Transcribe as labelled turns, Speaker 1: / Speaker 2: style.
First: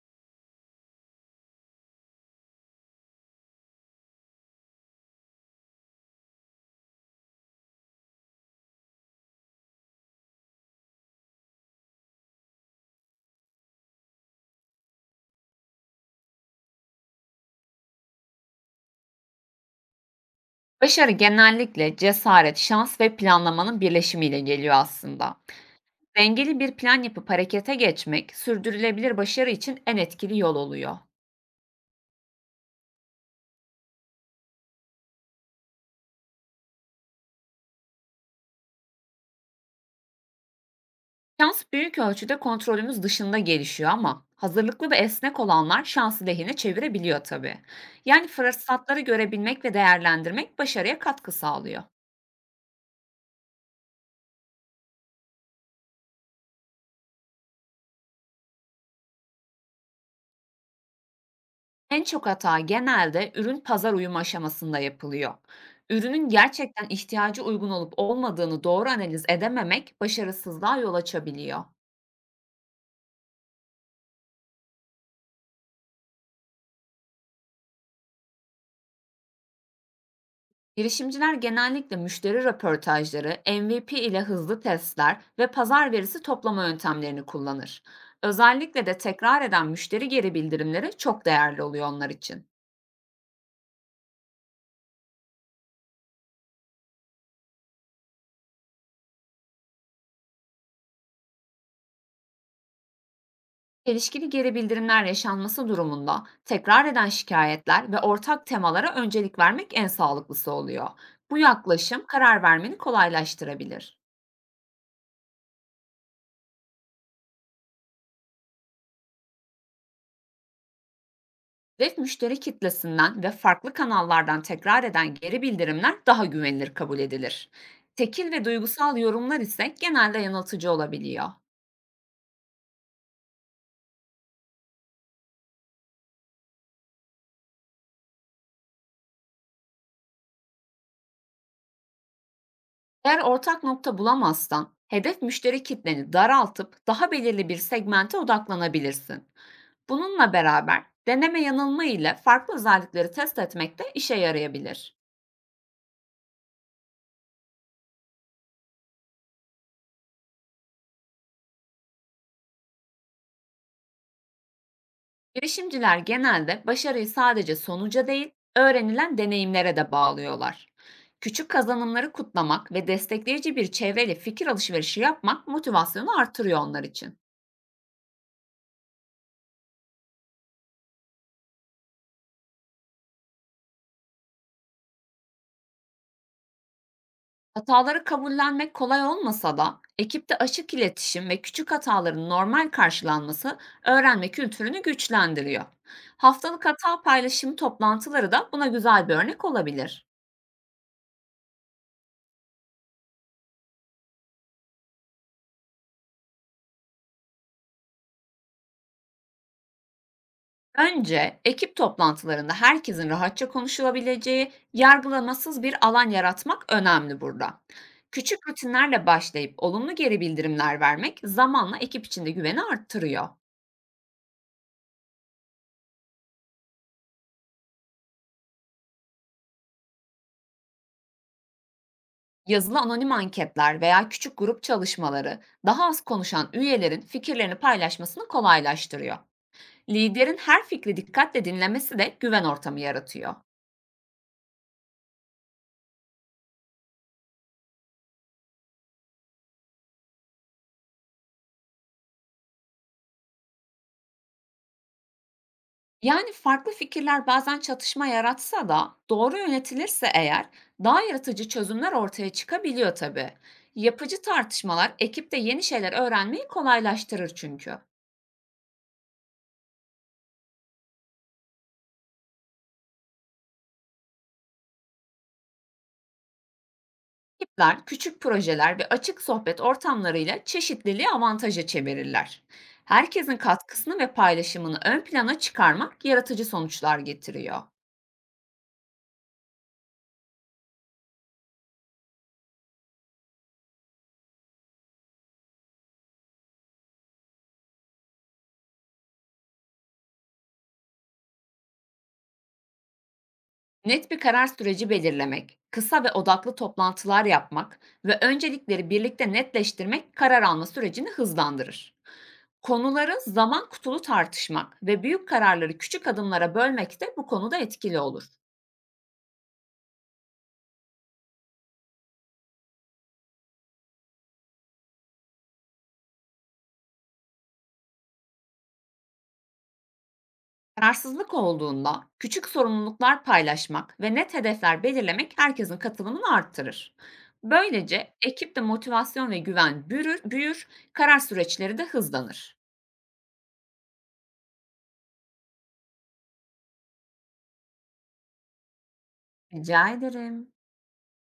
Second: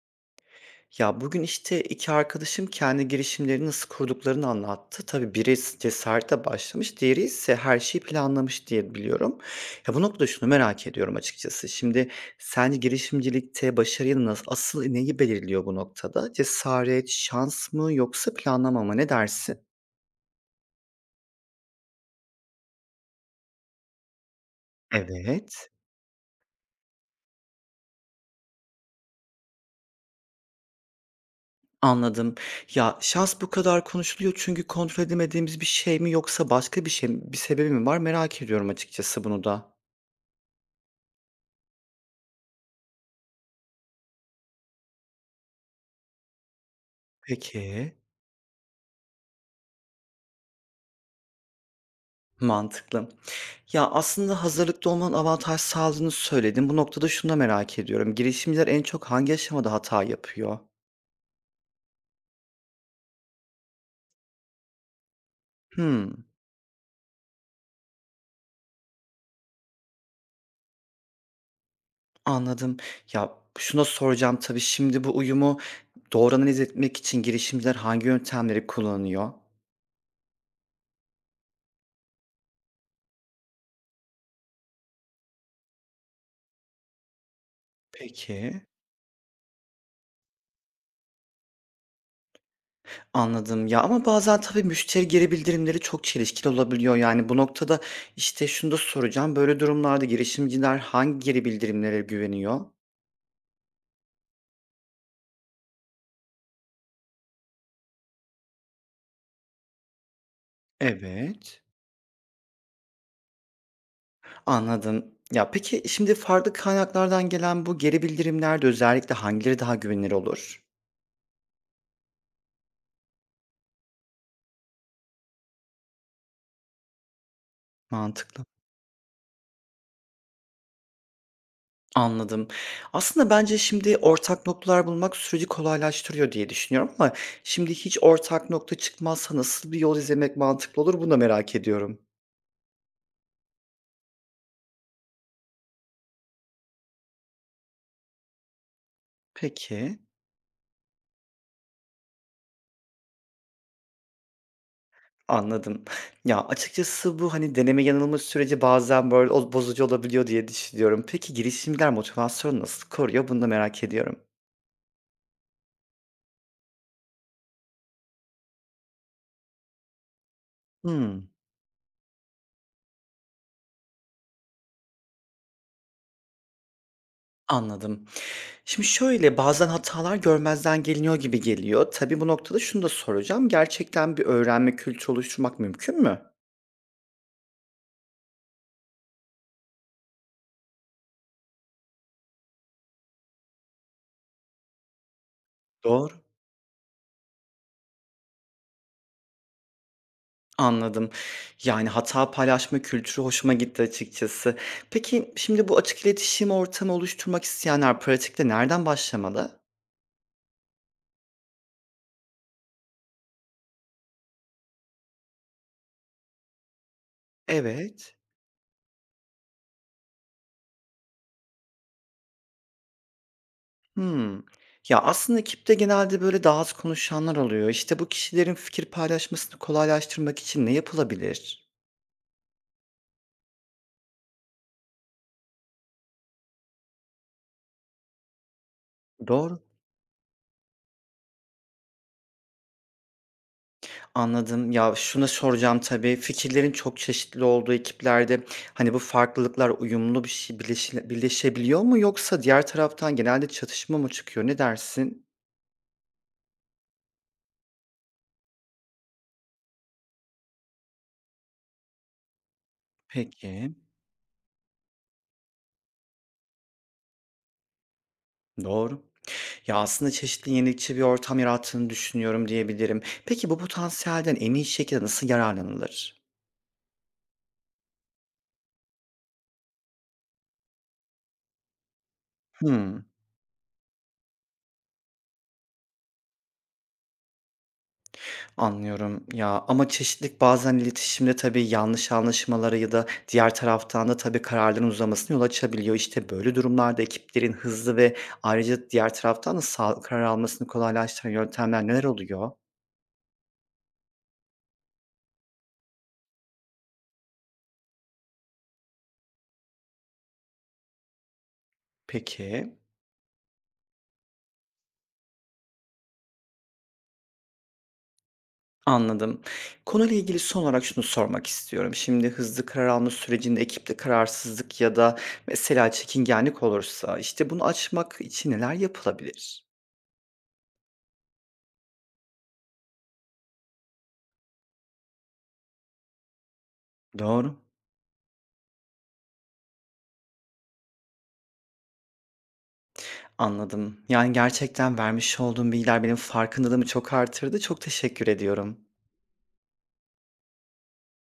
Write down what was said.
Speaker 1: Ya, bugün, işte, 2 arkadaşım kendi girişimlerini nasıl kurduklarını anlattı. Tabii biri cesarete başlamış, diğeri ise her şeyi planlamış diye biliyorum. Ya, bu noktada şunu merak ediyorum açıkçası. Şimdi sence girişimcilikte başarıyı nasıl asıl neyi belirliyor bu noktada? Cesaret, şans mı yoksa planlama mı? Ne dersin?
Speaker 2: Başarı genellikle cesaret, şans ve planlamanın birleşimiyle geliyor aslında.
Speaker 1: Evet,
Speaker 2: Dengeli bir plan yapıp harekete geçmek, sürdürülebilir başarı için en etkili yol oluyor.
Speaker 1: anladım. Ya, şans bu kadar konuşuluyor çünkü kontrol edemediğimiz bir şey mi yoksa başka bir şey mi bir sebebi mi var merak ediyorum açıkçası bunu da.
Speaker 2: Şans büyük ölçüde kontrolümüz dışında gelişiyor ama hazırlıklı ve esnek olanlar şansı lehine çevirebiliyor tabii.
Speaker 1: Peki.
Speaker 2: Yani fırsatları görebilmek ve değerlendirmek başarıya katkı sağlıyor.
Speaker 1: Mantıklı. Ya, aslında hazırlıklı olmanın avantaj sağladığını söyledin. Bu noktada şunu da merak ediyorum. Girişimciler en çok hangi aşamada hata yapıyor?
Speaker 2: En çok hata genelde ürün pazar uyumu aşamasında yapılıyor.
Speaker 1: Hımm,
Speaker 2: Ürünün gerçekten ihtiyacı uygun olup olmadığını doğru analiz edememek başarısızlığa yol açabiliyor.
Speaker 1: anladım. Ya, şunu soracağım tabii, şimdi bu uyumu doğru analiz etmek için girişimciler hangi yöntemleri kullanıyor?
Speaker 2: Girişimciler genellikle müşteri röportajları, MVP ile hızlı testler ve pazar verisi toplama yöntemlerini kullanır.
Speaker 1: Peki,
Speaker 2: Özellikle de tekrar eden müşteri geri bildirimleri çok değerli oluyor onlar için.
Speaker 1: anladım. Ya, ama bazen tabii müşteri geri bildirimleri çok çelişkili olabiliyor. Yani, bu noktada, işte, şunu da soracağım. Böyle durumlarda girişimciler hangi geri bildirimlere güveniyor?
Speaker 2: Çelişkili geri bildirimler yaşanması durumunda tekrar eden şikayetler ve ortak temalara öncelik vermek en sağlıklısı oluyor. Bu
Speaker 1: Evet.
Speaker 2: yaklaşım karar vermeni kolaylaştırabilir.
Speaker 1: Anladım. Ya, peki, şimdi farklı kaynaklardan gelen bu geri bildirimlerde özellikle hangileri daha güvenilir olur?
Speaker 2: Hedef müşteri kitlesinden ve farklı kanallardan tekrar eden geri bildirimler daha güvenilir kabul edilir. Tekil
Speaker 1: Mantıklı.
Speaker 2: ve duygusal yorumlar ise genelde yanıltıcı olabiliyor.
Speaker 1: Anladım. Aslında bence şimdi ortak noktalar bulmak süreci kolaylaştırıyor diye düşünüyorum ama şimdi hiç ortak nokta çıkmazsa nasıl bir yol izlemek mantıklı olur, bunu da merak ediyorum.
Speaker 2: Eğer ortak nokta bulamazsan, hedef müşteri kitleni daraltıp daha belirli bir segmente odaklanabilirsin.
Speaker 1: Peki,
Speaker 2: Bununla beraber deneme yanılma ile farklı özellikleri test etmek de işe yarayabilir.
Speaker 1: anladım. Ya, açıkçası bu, hani, deneme yanılma süreci bazen böyle o bozucu olabiliyor diye düşünüyorum. Peki girişimler motivasyonu nasıl koruyor, bunu da merak ediyorum.
Speaker 2: Girişimciler genelde başarıyı sadece sonuca değil, öğrenilen deneyimlere de bağlıyorlar.
Speaker 1: Hımm,
Speaker 2: Küçük kazanımları kutlamak ve destekleyici bir çevreyle fikir alışverişi yapmak motivasyonu artırıyor onlar için.
Speaker 1: anladım. Şimdi şöyle, bazen hatalar görmezden geliniyor gibi geliyor. Tabii bu noktada şunu da soracağım. Gerçekten bir öğrenme kültürü oluşturmak mümkün mü?
Speaker 2: Hataları kabullenmek kolay olmasa da ekipte açık iletişim ve küçük hataların normal karşılanması öğrenme kültürünü güçlendiriyor.
Speaker 1: Doğru.
Speaker 2: Haftalık hata paylaşım toplantıları da buna güzel bir örnek olabilir.
Speaker 1: Anladım. Yani hata paylaşma kültürü hoşuma gitti açıkçası. Peki şimdi bu açık iletişim ortamı oluşturmak isteyenler pratikte nereden başlamalı?
Speaker 2: Önce ekip toplantılarında herkesin rahatça konuşulabileceği, yargılamasız bir alan yaratmak önemli burada.
Speaker 1: Evet.
Speaker 2: Küçük rutinlerle başlayıp olumlu geri bildirimler vermek zamanla ekip içinde güveni arttırıyor.
Speaker 1: Hımm. Ya, aslında ekipte genelde böyle daha az konuşanlar oluyor. İşte bu kişilerin fikir paylaşmasını kolaylaştırmak için ne yapılabilir?
Speaker 2: Yazılı anonim anketler veya küçük grup çalışmaları daha az konuşan üyelerin fikirlerini paylaşmasını kolaylaştırıyor.
Speaker 1: Doğru.
Speaker 2: Liderin her fikri dikkatle dinlemesi de güven ortamı yaratıyor.
Speaker 1: Anladım. Ya, şunu soracağım tabii, fikirlerin çok çeşitli olduğu ekiplerde, hani, bu farklılıklar uyumlu bir şey birleşebiliyor mu yoksa diğer taraftan genelde çatışma mı çıkıyor? Ne dersin?
Speaker 2: Yani, farklı fikirler bazen çatışma yaratsa da doğru yönetilirse eğer daha yaratıcı çözümler ortaya çıkabiliyor tabii.
Speaker 1: Peki,
Speaker 2: Yapıcı tartışmalar ekipte yeni şeyler öğrenmeyi kolaylaştırır çünkü.
Speaker 1: doğru. Ya, aslında çeşitli, yenilikçi bir ortam yarattığını düşünüyorum diyebilirim. Peki bu potansiyelden en iyi şekilde nasıl yararlanılır?
Speaker 2: Ekipler, küçük projeler ve açık sohbet ortamlarıyla çeşitliliği avantaja çevirirler.
Speaker 1: Hıı.
Speaker 2: Herkesin katkısını ve paylaşımını ön plana çıkarmak yaratıcı sonuçlar getiriyor.
Speaker 1: Anlıyorum ya ama çeşitlilik bazen iletişimde tabii yanlış anlaşmalara ya da diğer taraftan da tabii kararların uzamasına yol açabiliyor. İşte böyle durumlarda ekiplerin hızlı ve ayrıca diğer taraftan da sağlıklı karar almasını kolaylaştıran yöntemler neler oluyor?
Speaker 2: Net bir karar süreci belirlemek, kısa ve odaklı toplantılar yapmak ve öncelikleri birlikte netleştirmek karar alma sürecini hızlandırır.
Speaker 1: Peki,
Speaker 2: Konuları zaman kutulu tartışmak ve büyük kararları küçük adımlara bölmek de bu konuda etkili olur.
Speaker 1: anladım. Konuyla ilgili son olarak şunu sormak istiyorum. Şimdi hızlı karar alma sürecinde ekipte kararsızlık ya da mesela çekingenlik olursa işte bunu açmak için neler yapılabilir?
Speaker 2: Kararsızlık olduğunda küçük sorumluluklar paylaşmak ve net hedefler belirlemek herkesin katılımını arttırır.
Speaker 1: Doğru.
Speaker 2: Böylece ekipte motivasyon ve güven büyür, karar süreçleri de hızlanır.
Speaker 1: Anladım. Yani, gerçekten vermiş olduğun bilgiler benim farkındalığımı çok artırdı. Çok teşekkür ediyorum.
Speaker 2: Rica ederim.